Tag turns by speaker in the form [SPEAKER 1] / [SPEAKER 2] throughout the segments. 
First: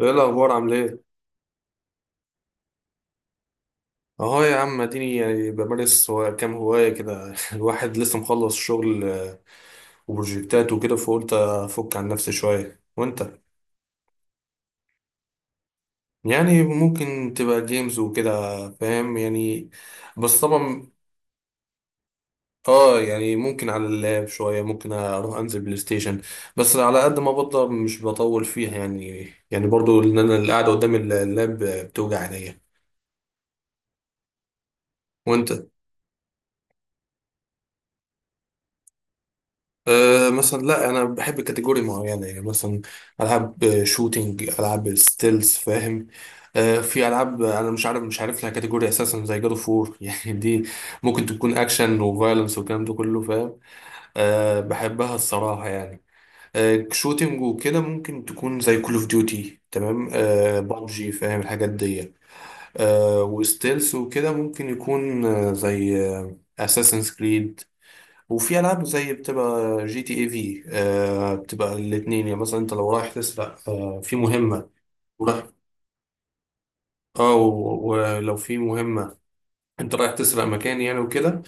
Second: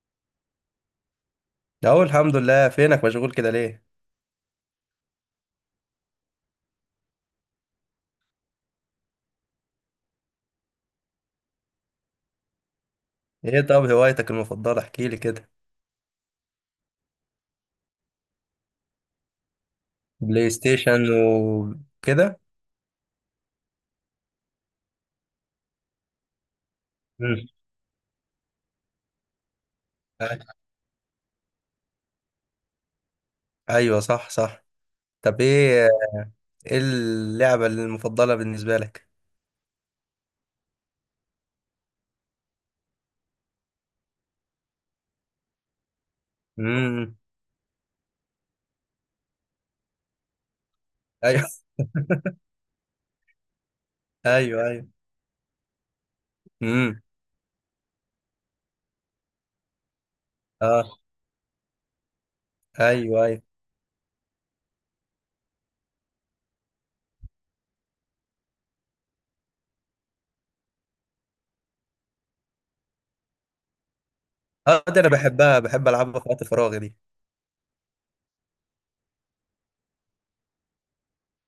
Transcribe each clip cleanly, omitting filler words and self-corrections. [SPEAKER 1] ايه الاخبار؟ عامل ايه؟
[SPEAKER 2] اهو الحمد لله. فينك؟ مشغول كده ليه؟
[SPEAKER 1] اهو يا عم اديني بمارس كام هوايه كده. الواحد لسه مخلص شغل وبروجكتات وكده، فقلت افك عن نفسي شويه. وانت؟
[SPEAKER 2] ايه، طب هوايتك المفضله؟ احكي لي كده.
[SPEAKER 1] يعني ممكن تبقى جيمز وكده، فاهم يعني، بس
[SPEAKER 2] بلاي
[SPEAKER 1] طبعا
[SPEAKER 2] ستيشن وكده؟
[SPEAKER 1] اه، يعني ممكن على اللاب شويه، ممكن اروح انزل بلاي ستيشن، بس على قد ما
[SPEAKER 2] مم.
[SPEAKER 1] بقدر مش بطول فيها يعني. يعني برضو ان انا القعده قدام اللاب بتوجع عينيا.
[SPEAKER 2] ايوه، صح صح. طب
[SPEAKER 1] وانت؟
[SPEAKER 2] ايه؟ ايه اللعبه المفضله بالنسبه لك؟
[SPEAKER 1] أه مثلا، لا انا بحب كاتيجوري معينه، يعني مثلا العاب شوتينج، العاب ستيلز، فاهم. أه في
[SPEAKER 2] امم.
[SPEAKER 1] العاب انا مش عارف لها كاتيجوري اساسا، زي جاد اوف وور. يعني دي ممكن
[SPEAKER 2] ايوه.
[SPEAKER 1] تكون اكشن وفايلنس والكلام ده كله، فاهم. أه
[SPEAKER 2] ايوه ايوه.
[SPEAKER 1] بحبها الصراحه يعني. أه
[SPEAKER 2] امم.
[SPEAKER 1] شوتينج وكده ممكن تكون زي كول اوف ديوتي، تمام، أه
[SPEAKER 2] اه.
[SPEAKER 1] بابجي، فاهم الحاجات دي. أه
[SPEAKER 2] ايوه ايوه.
[SPEAKER 1] وستيلز وكده ممكن يكون زي اساسن كريد. وفي العاب زي بتبقى جي تي اي في، آه، بتبقى الاثنين يعني. مثلا انت لو رايح تسرق، آه، في مهمه
[SPEAKER 2] اه، دي انا
[SPEAKER 1] ورايح،
[SPEAKER 2] بحبها، بحب العبها في وقت فراغي دي.
[SPEAKER 1] اه، ولو في مهمه انت رايح تسرق مكان يعني وكده،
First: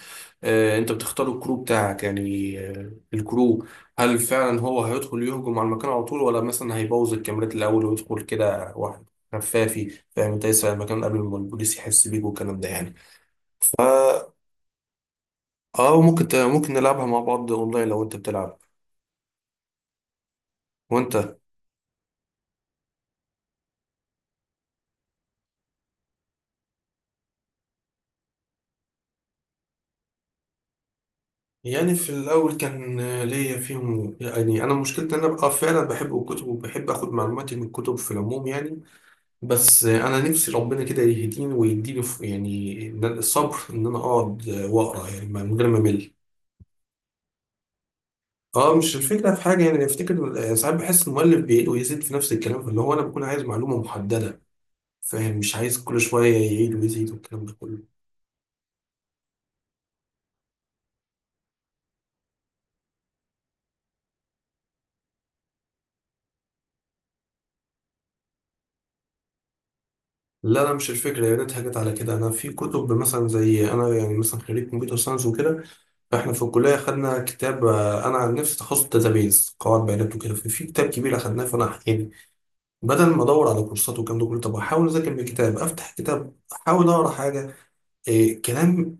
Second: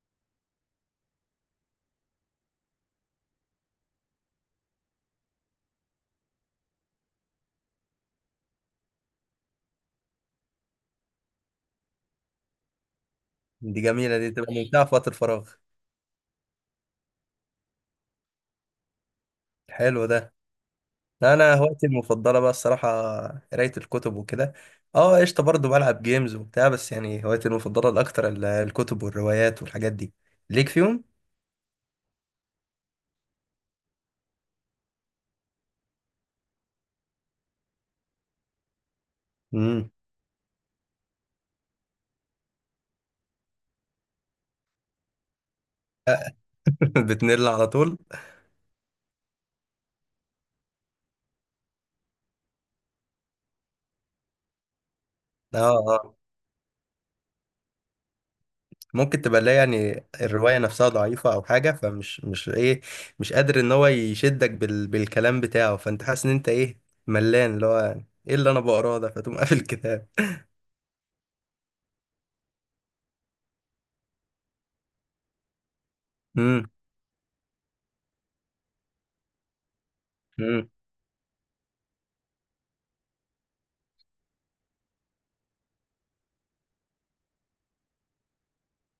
[SPEAKER 1] آه، انت بتختار الكرو بتاعك يعني، آه، الكرو، هل فعلا هو هيدخل يهجم على المكان على طول، ولا مثلا هيبوظ الكاميرات الاول ويدخل كده واحد خفافي، فاهم انت، يسرق المكان قبل ما البوليس يحس بيك والكلام ده يعني. ف
[SPEAKER 2] دي جميله، دي تبقى ممتعه في وقت الفراغ.
[SPEAKER 1] اه، وممكن ممكن نلعبها مع بعض اونلاين لو انت بتلعب.
[SPEAKER 2] حلو ده. لا
[SPEAKER 1] وانت؟
[SPEAKER 2] انا هوايتي المفضله بقى الصراحه، قرايه الكتب وكده. اه قشطه، برضه بلعب جيمز وبتاع، بس يعني هوايتي المفضله الاكتر الكتب والروايات والحاجات دي ليك فيهم.
[SPEAKER 1] يعني في الأول كان ليا فيهم يعني. أنا مشكلتي إن أنا بقى فعلا بحب الكتب وبحب آخد معلوماتي من الكتب في العموم يعني، بس
[SPEAKER 2] امم.
[SPEAKER 1] أنا نفسي ربنا كده يهديني ويديني يعني، الصبر إن أنا أقعد وأقرأ يعني من غير ما أمل.
[SPEAKER 2] بتنل على طول.
[SPEAKER 1] أه مش الفكرة في حاجة يعني، أفتكر ساعات بحس المؤلف بيعيد ويزيد في نفس الكلام، فاللي هو أنا بكون عايز معلومة محددة، فاهم، مش
[SPEAKER 2] اه
[SPEAKER 1] عايز كل
[SPEAKER 2] اه.
[SPEAKER 1] شوية يعيد ويزيد والكلام ده كله.
[SPEAKER 2] ممكن تبقى لا، يعني الروايه نفسها ضعيفه او حاجه، فمش مش ايه، مش قادر ان هو يشدك بالكلام بتاعه، فانت حاسس ان انت ايه، ملان، اللي هو ايه اللي انا بقراه ده، فتقوم قافل الكتاب.
[SPEAKER 1] لا، مش الفكرة، يا ريتها جت على كده. أنا في كتب مثلا، زي أنا يعني مثلا خريج كمبيوتر ساينس وكده، احنا في
[SPEAKER 2] امم
[SPEAKER 1] الكلية خدنا كتاب، انا عن نفسي تخصص داتابيز، قواعد بيانات وكده، في
[SPEAKER 2] امم.
[SPEAKER 1] كتاب كبير اخدناه، فانا يعني بدل ما ادور على كورسات والكلام ده كله، طب احاول اذاكر من كتاب، افتح كتاب احاول اقرا حاجة. إيه كلام،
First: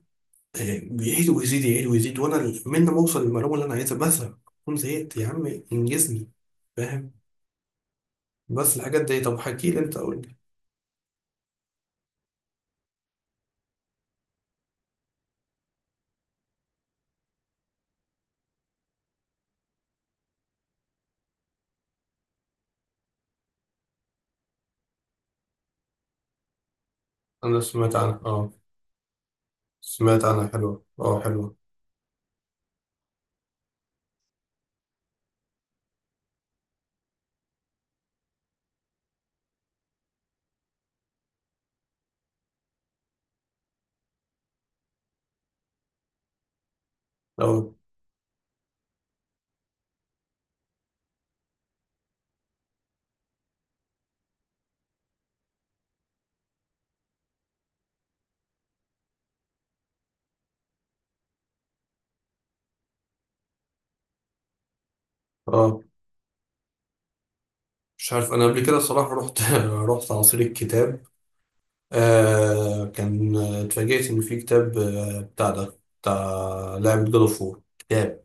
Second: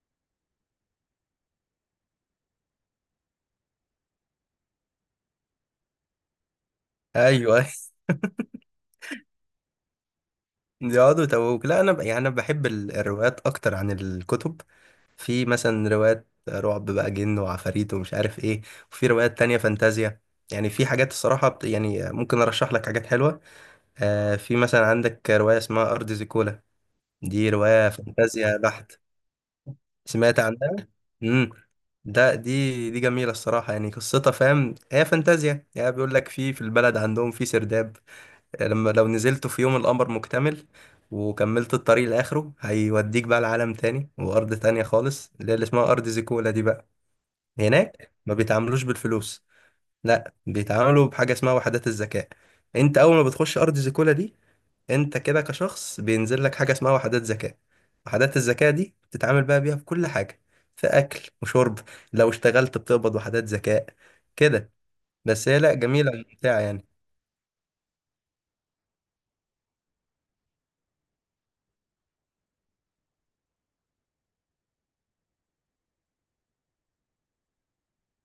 [SPEAKER 1] إيه، بيعيد ويزيد، يعيد ويزيد، وانا من ما اوصل للمعلومة اللي انا عايزها بزهق، اكون زهقت يا عم، انجزني، فاهم.
[SPEAKER 2] ايوه.
[SPEAKER 1] بس الحاجات دي، طب حكي لي انت، قول لي.
[SPEAKER 2] يقعدوا يتوهوك. لا انا يعني انا بحب الروايات اكتر عن الكتب. في مثلا روايات رعب بقى، جن وعفاريت ومش عارف ايه. وفي روايات تانية فانتازيا. يعني في حاجات الصراحة يعني ممكن ارشح لك حاجات حلوة. في مثلا عندك رواية اسمها ارض زيكولا. دي
[SPEAKER 1] انا
[SPEAKER 2] رواية
[SPEAKER 1] سمعت عنها اه،
[SPEAKER 2] فانتازيا بحت.
[SPEAKER 1] سمعت
[SPEAKER 2] سمعت
[SPEAKER 1] عنها،
[SPEAKER 2] عنها.
[SPEAKER 1] حلوة اه،
[SPEAKER 2] امم.
[SPEAKER 1] حلوة
[SPEAKER 2] ده دي دي جميلة الصراحة، يعني قصتها، فاهم هي فانتازيا، يعني بيقول لك في البلد عندهم في سرداب، لما لو نزلت في يوم القمر مكتمل وكملت الطريق لآخره، هيوديك بقى لعالم تاني وأرض تانية خالص، اللي هي اللي اسمها أرض زيكولا دي بقى.
[SPEAKER 1] اه
[SPEAKER 2] هناك ما بيتعاملوش بالفلوس، لا بيتعاملوا بحاجة اسمها وحدات الذكاء. انت أول ما بتخش أرض زيكولا دي، انت كده كشخص بينزل لك حاجة اسمها وحدات ذكاء. وحدات الذكاء دي بتتعامل بقى بيها في كل حاجة، في أكل وشرب، لو اشتغلت بتقبض وحدات ذكاء كده. بس هي لا،
[SPEAKER 1] اه.
[SPEAKER 2] جميلة وممتعة يعني.
[SPEAKER 1] مش عارف انا قبل كده الصراحة رحت، رحت عصير الكتاب، آه كان اتفاجئت ان في كتاب آه بتاع ده بتاع لعبة جاد اوف وور كتاب،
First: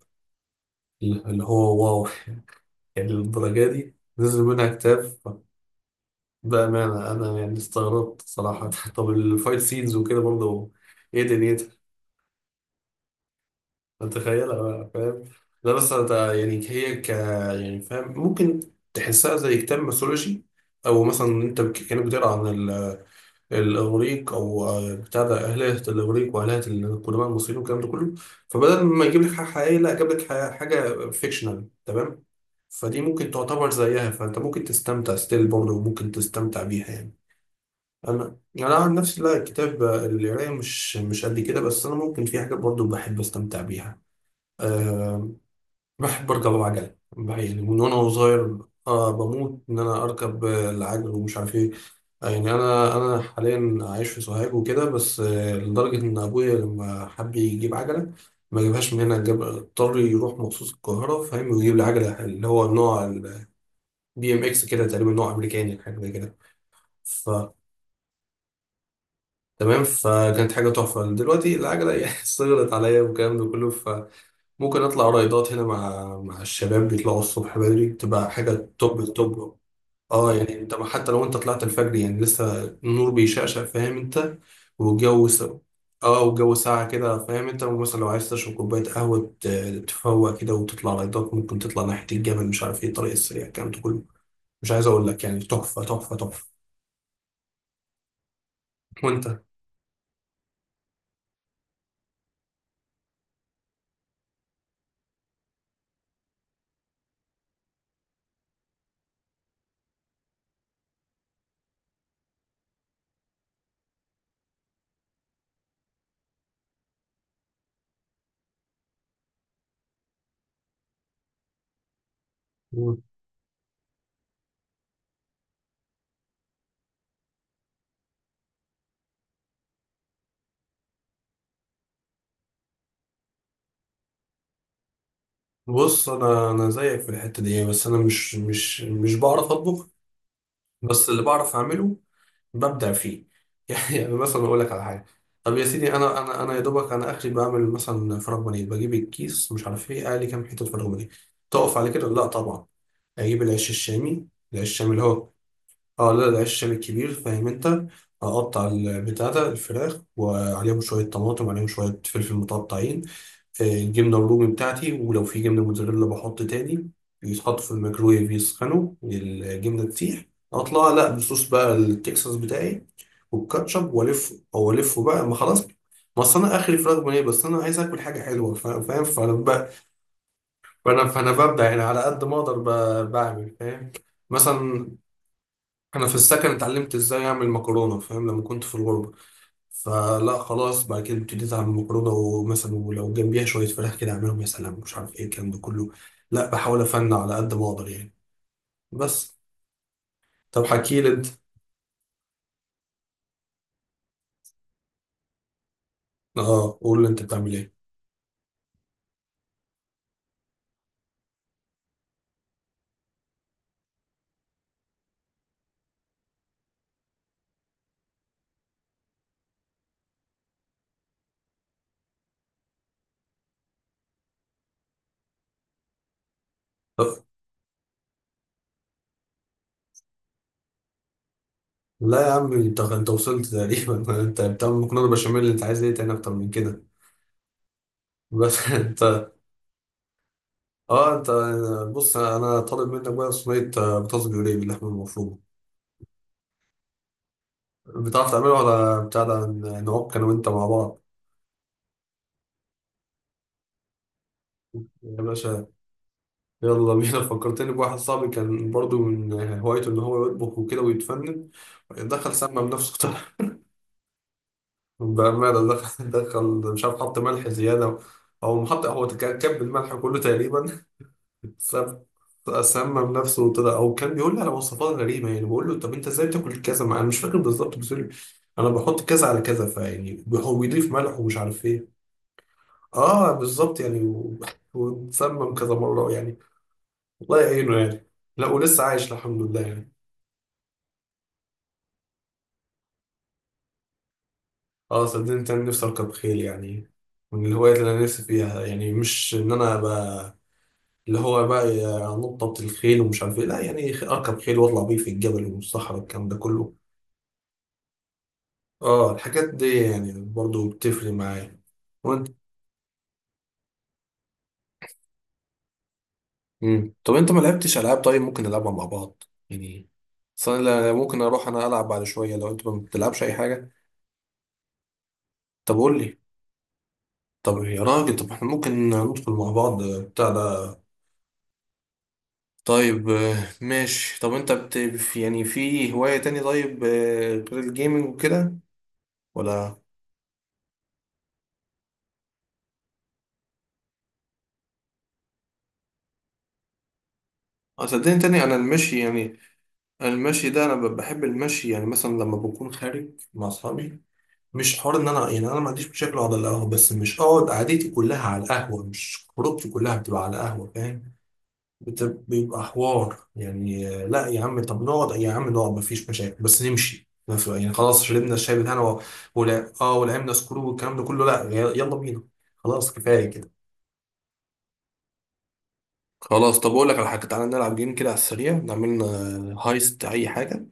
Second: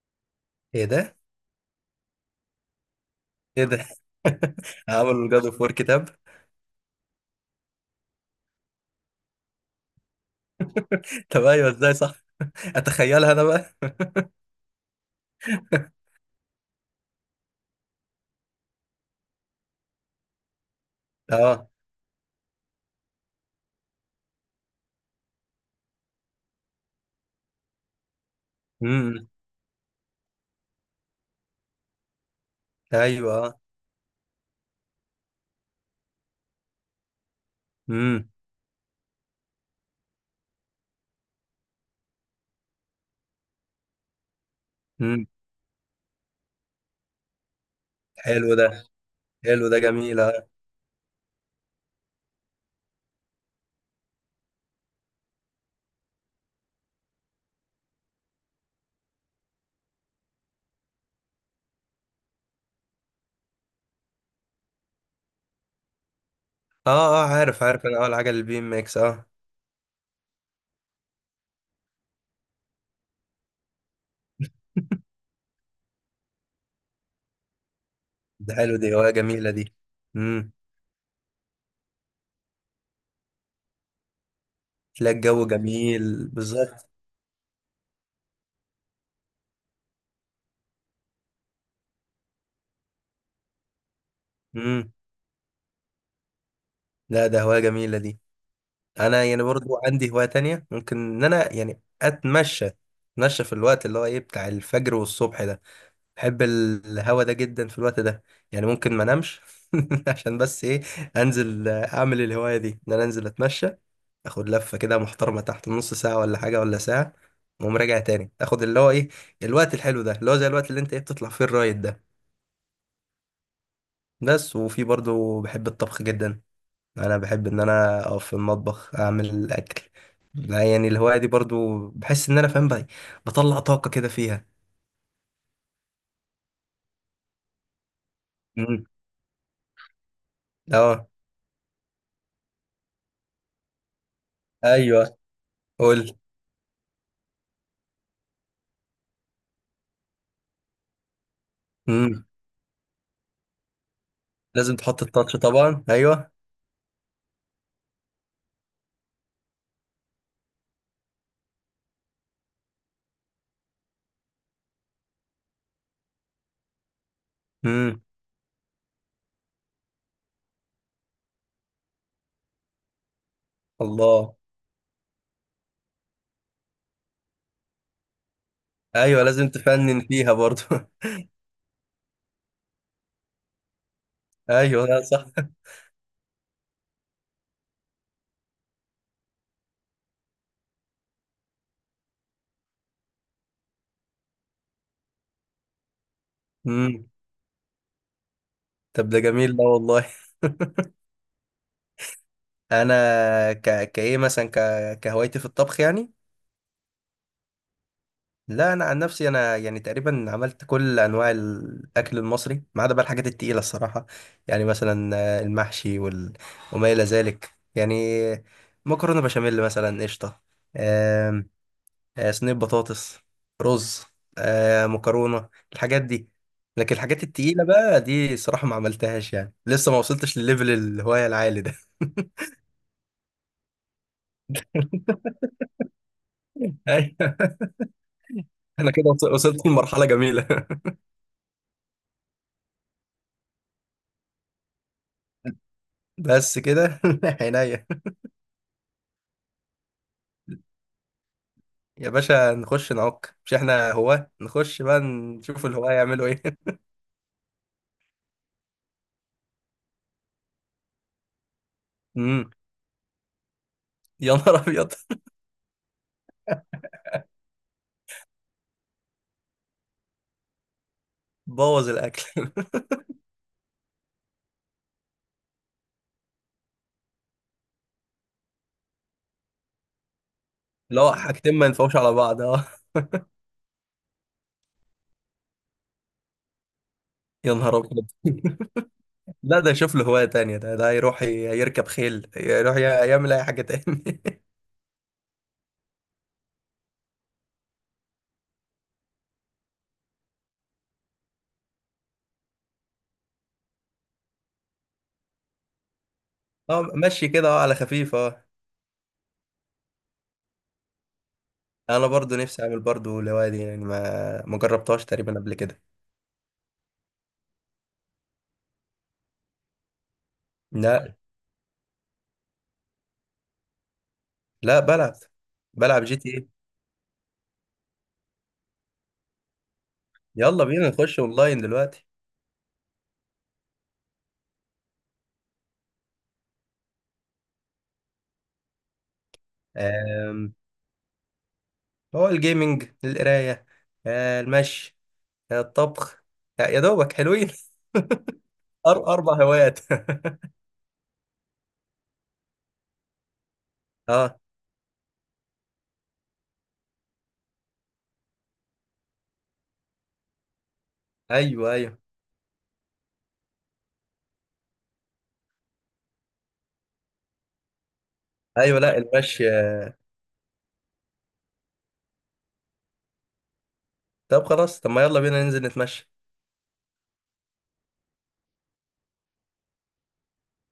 [SPEAKER 2] ايه ده؟
[SPEAKER 1] اللي هو واو. يعني
[SPEAKER 2] ايه
[SPEAKER 1] للدرجة
[SPEAKER 2] ده؟
[SPEAKER 1] دي نزل منها كتاب؟
[SPEAKER 2] عملوا الجاد اوف وور كتاب؟
[SPEAKER 1] بأمانة أنا يعني استغربت صراحة. طب الفايت سينز وكده برضه، إيه
[SPEAKER 2] طب ايوه،
[SPEAKER 1] دنيتها؟
[SPEAKER 2] ازاي، صح. اتخيلها انا بقى.
[SPEAKER 1] متخيلها بقى فاهم؟ لا بس أنا يعني هي ك يعني فاهم، ممكن تحسها زي كتاب ميثولوجي، أو مثلا أنت
[SPEAKER 2] اه.
[SPEAKER 1] كأنك بتقرا عن الاغريق، او بتاع ده اهليه الاغريق واهليه القدماء المصريين والكلام ده كله. فبدل ما يجيب
[SPEAKER 2] امم.
[SPEAKER 1] لك حاجه حقيقيه، لا جاب لك حاجه فيكشنال، تمام، فدي ممكن
[SPEAKER 2] ايوه.
[SPEAKER 1] تعتبر زيها، فانت ممكن تستمتع ستيل برضه وممكن تستمتع بيها يعني.
[SPEAKER 2] امم
[SPEAKER 1] انا عن نفسي لا الكتاب القرايه مش مش قد كده، بس انا ممكن في حاجات برضه بحب استمتع بيها.
[SPEAKER 2] امم.
[SPEAKER 1] أه بحب اركب العجل، يعني من وانا
[SPEAKER 2] حلو
[SPEAKER 1] صغير.
[SPEAKER 2] ده.
[SPEAKER 1] أه بموت
[SPEAKER 2] حلو
[SPEAKER 1] ان
[SPEAKER 2] ده،
[SPEAKER 1] انا
[SPEAKER 2] جميل. اه.
[SPEAKER 1] اركب، العجل، ومش عارف ايه. يعني انا حاليا عايش في سوهاج وكده، بس لدرجه ان ابويا لما حب يجيب عجله ما جابهاش من هنا، جاب اضطر يروح مخصوص القاهره، فاهم، ويجيب لي عجله اللي هو نوع البي إم إكس كده تقريبا، نوع امريكاني حاجه زي كده.
[SPEAKER 2] اه
[SPEAKER 1] ف
[SPEAKER 2] عارف عارف، انا اول حاجه البي ام اكس، اه.
[SPEAKER 1] تمام، فكانت حاجه تحفه. دلوقتي العجله يعني صغرت عليا والكلام ده كله، فممكن اطلع رايدات هنا مع الشباب، بيطلعوا الصبح بدري تبقى
[SPEAKER 2] ده
[SPEAKER 1] حاجه
[SPEAKER 2] حلو، دي
[SPEAKER 1] توب
[SPEAKER 2] هوايه جميله
[SPEAKER 1] التوب.
[SPEAKER 2] دي.
[SPEAKER 1] اه،
[SPEAKER 2] امم.
[SPEAKER 1] يعني انت حتى لو انت طلعت الفجر يعني لسه النور بيشقشق، فاهم انت،
[SPEAKER 2] تلاقي
[SPEAKER 1] والجو س...
[SPEAKER 2] الجو
[SPEAKER 1] اه
[SPEAKER 2] جميل
[SPEAKER 1] والجو ساقع
[SPEAKER 2] بالظبط.
[SPEAKER 1] كده، فاهم انت، ومثلا لو عايز تشرب كوباية قهوة، تفوق كده وتطلع لايتات، ممكن تطلع ناحية الجبل، مش عارف ايه، الطريق السريع، الكلام ده كله، مش عايز
[SPEAKER 2] امم.
[SPEAKER 1] اقول لك يعني، تحفة تحفة تحفة.
[SPEAKER 2] لا ده هوايه جميله دي. انا
[SPEAKER 1] وانت؟
[SPEAKER 2] يعني برضو عندي هوايه تانية، ممكن ان انا يعني اتمشى في الوقت اللي هو ايه بتاع الفجر والصبح ده. بحب الهوا ده جدا في الوقت ده. يعني ممكن ما انامش عشان بس ايه، انزل اعمل الهواية دي، ان انا انزل اتمشى، اخد لفة كده محترمة، تحت نص ساعة ولا حاجة ولا ساعة، واقوم راجع تاني، اخد اللي هو ايه الوقت الحلو ده، اللي هو زي الوقت اللي انت ايه بتطلع فيه الرايد ده.
[SPEAKER 1] مم.
[SPEAKER 2] بس وفي برضو بحب الطبخ جدا. انا بحب ان انا اقف في المطبخ اعمل الاكل، لا يعني الهواية دي برضو بحس ان انا فاهم بقى، بطلع طاقة كده فيها.
[SPEAKER 1] بص انا، زيك في الحتة دي، بس انا مش مش
[SPEAKER 2] مم.
[SPEAKER 1] مش بعرف اطبخ.
[SPEAKER 2] اه
[SPEAKER 1] بس اللي بعرف اعمله ببدع فيه. يعني مثلا اقول لك على حاجه،
[SPEAKER 2] ايوه،
[SPEAKER 1] طب يا سيدي،
[SPEAKER 2] قول.
[SPEAKER 1] انا يا دوبك انا اخري بعمل مثلا فراخ بانيه، بجيب الكيس مش عارف ايه، اقلي كام حته فراخ بانيه، تقف على كده؟
[SPEAKER 2] مم.
[SPEAKER 1] لا طبعا. اجيب العيش الشامي، العيش
[SPEAKER 2] لازم
[SPEAKER 1] الشامي اللي
[SPEAKER 2] تحط
[SPEAKER 1] هو،
[SPEAKER 2] التاتش طبعا،
[SPEAKER 1] اه لا
[SPEAKER 2] ايوه.
[SPEAKER 1] العيش الشامي الكبير، فاهم انت، اقطع البتاع ده الفراخ، وعليهم شويه طماطم، عليهم شويه فلفل متقطعين، الجبنه الرومي بتاعتي، ولو في جبنه موتزاريلا بحط تاني، يتحط في
[SPEAKER 2] امم.
[SPEAKER 1] الميكرويف يسخنوا الجبنه تسيح، اطلع لا بصوص بقى التكساس بتاعي، والكاتشب، والفه
[SPEAKER 2] الله.
[SPEAKER 1] او الفه بقى ما خلاص. ما اصل انا اخري فراخ بانيه، بس انا عايز اكل حاجه حلوه، فاهم،
[SPEAKER 2] ايوه، لازم تفنن فيها برضو.
[SPEAKER 1] فانا ببدع يعني على قد ما اقدر، بعمل فاهم.
[SPEAKER 2] ايوه،
[SPEAKER 1] مثلا،
[SPEAKER 2] لا صح.
[SPEAKER 1] انا في السكن اتعلمت ازاي اعمل مكرونه، فاهم لما كنت في الغربه، فلا خلاص بعد كده ابتديت اعمل مكرونه، ومثلا ولو جنبيها شويه فراخ كده اعملهم، يا سلام، مش عارف ايه الكلام ده كله، لا بحاول
[SPEAKER 2] امم.
[SPEAKER 1] افنن على قد ما اقدر يعني.
[SPEAKER 2] طب ده
[SPEAKER 1] بس،
[SPEAKER 2] جميل ده والله.
[SPEAKER 1] طب حكي لي انت،
[SPEAKER 2] انا كايه مثلا كهوايتي في الطبخ يعني.
[SPEAKER 1] اه قول لي انت بتعمل ايه؟
[SPEAKER 2] لا انا عن نفسي انا يعني تقريبا عملت كل انواع الاكل المصري، ما عدا بقى الحاجات التقيله الصراحه. يعني مثلا المحشي وما الى ذلك، يعني، مكرونه بشاميل مثلا، قشطه، صينية بطاطس، رز، مكرونة، الحاجات دي. لكن الحاجات التقيلة بقى دي صراحة ما عملتهاش، يعني لسه ما وصلتش لليفل الهواية العالي ده.
[SPEAKER 1] لا يا عم، انت وصلت تقريبا. انت بتعمل مكرونه بشاميل، اللي انت عايز ايه تاني اكتر من كده؟
[SPEAKER 2] أيوة.
[SPEAKER 1] بس.
[SPEAKER 2] انا كده وص-
[SPEAKER 1] انت
[SPEAKER 2] وصلت لمرحلة جميلة.
[SPEAKER 1] اه، انت بص، انا طالب منك بقى صينيه بطاطس بيوريه باللحمه المفرومه،
[SPEAKER 2] بس كده عينيا.
[SPEAKER 1] بتعرف تعملها؟ ولا بتاع ده، نعك انا وانت مع بعض؟
[SPEAKER 2] يا باشا نخش نعك، مش احنا هواة؟ نخش بقى
[SPEAKER 1] يا باشا،
[SPEAKER 2] نشوف الهواة يعملوا ايه.
[SPEAKER 1] يلا بينا. فكرتني بواحد صاحبي كان برضو من هوايته ان هو يطبخ وكده ويتفنن. دخل
[SPEAKER 2] امم.
[SPEAKER 1] سمى بنفسه طبعا.
[SPEAKER 2] يا نهار ابيض.
[SPEAKER 1] بأمانة، دخل مش عارف حط ملح زيادة، أو محط هو كب الملح كله تقريبا،
[SPEAKER 2] بوظ
[SPEAKER 1] ساب-
[SPEAKER 2] الاكل.
[SPEAKER 1] سمم نفسه وطلع. او كان بيقول لي على وصفات غريبه، يعني بقول له طب انت ازاي بتاكل كذا، ما انا مش فاكر بالظبط بس يقول لي انا بحط كذا على كذا، فيعني هو بيضيف
[SPEAKER 2] لا
[SPEAKER 1] ملح ومش
[SPEAKER 2] حاجتين
[SPEAKER 1] عارف
[SPEAKER 2] ما
[SPEAKER 1] ايه.
[SPEAKER 2] ينفعوش على بعض، اه.
[SPEAKER 1] اه بالظبط يعني، واتسمم كذا مره يعني، الله
[SPEAKER 2] يا
[SPEAKER 1] يعينه
[SPEAKER 2] نهار ابيض.
[SPEAKER 1] يعني. لا ولسه عايش الحمد
[SPEAKER 2] لا
[SPEAKER 1] لله
[SPEAKER 2] ده
[SPEAKER 1] يعني.
[SPEAKER 2] يشوف له هواية تانية، ده يروح يركب خيل، يروح يعمل أي حاجة تاني.
[SPEAKER 1] اه صدقني انا نفسي اركب خيل يعني، من الهوايات اللي انا نفسي فيها. يعني مش ان انا ابقى اللي هو بقى نطة الخيل ومش عارف ايه، لا يعني اركب خيل واطلع بيه في الجبل والصحراء، الكلام ده كله.
[SPEAKER 2] اه مشي كده، اه على خفيف، اه.
[SPEAKER 1] اه الحاجات دي يعني برضو بتفرق معايا.
[SPEAKER 2] أنا
[SPEAKER 1] وانت؟
[SPEAKER 2] برضو نفسي أعمل برضو الهواية دي يعني، ما جربتهاش تقريبا قبل كده.
[SPEAKER 1] امم، طب انت ما لعبتش العاب طيب؟ ممكن نلعبها مع بعض يعني. اصل أنا
[SPEAKER 2] لا
[SPEAKER 1] ممكن اروح انا العب بعد شويه لو انت ما بتلعبش اي حاجه.
[SPEAKER 2] لا، بلعب،
[SPEAKER 1] طب قول
[SPEAKER 2] بلعب جي
[SPEAKER 1] لي،
[SPEAKER 2] تي ايه.
[SPEAKER 1] طب يا راجل، طب احنا ممكن ندخل مع بعض بتاع
[SPEAKER 2] يلا
[SPEAKER 1] ده.
[SPEAKER 2] بينا نخش أونلاين دلوقتي.
[SPEAKER 1] طيب ماشي، طب انت يعني في هوايه تاني طيب غير الجيمنج وكده ولا؟
[SPEAKER 2] آم، هو الجيمنج، القراية، المشي، الطبخ، يا دوبك حلوين.
[SPEAKER 1] صدقني تاني انا المشي
[SPEAKER 2] أربع
[SPEAKER 1] يعني،
[SPEAKER 2] هوايات.
[SPEAKER 1] أنا المشي ده انا بحب المشي. يعني مثلا لما بكون خارج مع اصحابي،
[SPEAKER 2] اه.
[SPEAKER 1] مش حوار ان انا، يعني انا ما عنديش مشاكل اقعد على القهوه، بس مش اقعد قعدتي كلها على القهوه، مش خروجتي كلها بتبقى على القهوه، فاهم،
[SPEAKER 2] أيوه أيوه.
[SPEAKER 1] بيبقى حوار يعني، لا يا عم طب نقعد، يا عم نقعد ما فيش مشاكل بس نمشي، ما في- يعني خلاص شربنا الشاي
[SPEAKER 2] أيوه
[SPEAKER 1] بتاعنا
[SPEAKER 2] لا،
[SPEAKER 1] و
[SPEAKER 2] المشي
[SPEAKER 1] ولا
[SPEAKER 2] آه.
[SPEAKER 1] اه ولعبنا سكرو والكلام ده كله، لا يلا بينا، خلاص كفايه كده.
[SPEAKER 2] طب خلاص، طب ما يلا بينا ننزل نتمشى.
[SPEAKER 1] خلاص، طب اقول لك على حاجه، تعالى نلعب جيم كده على السريع، نعمل لنا هايست اي حاجه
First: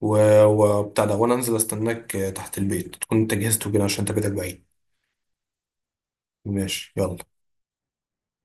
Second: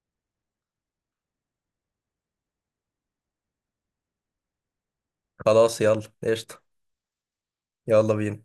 [SPEAKER 1] و وبتاع ده، وانا انزل استناك تحت البيت، تكون انت جهزت وكده عشان انت بيتك بعيد.
[SPEAKER 2] خلاص يلا قشطة.
[SPEAKER 1] ماشي يلا.
[SPEAKER 2] يلا بينا.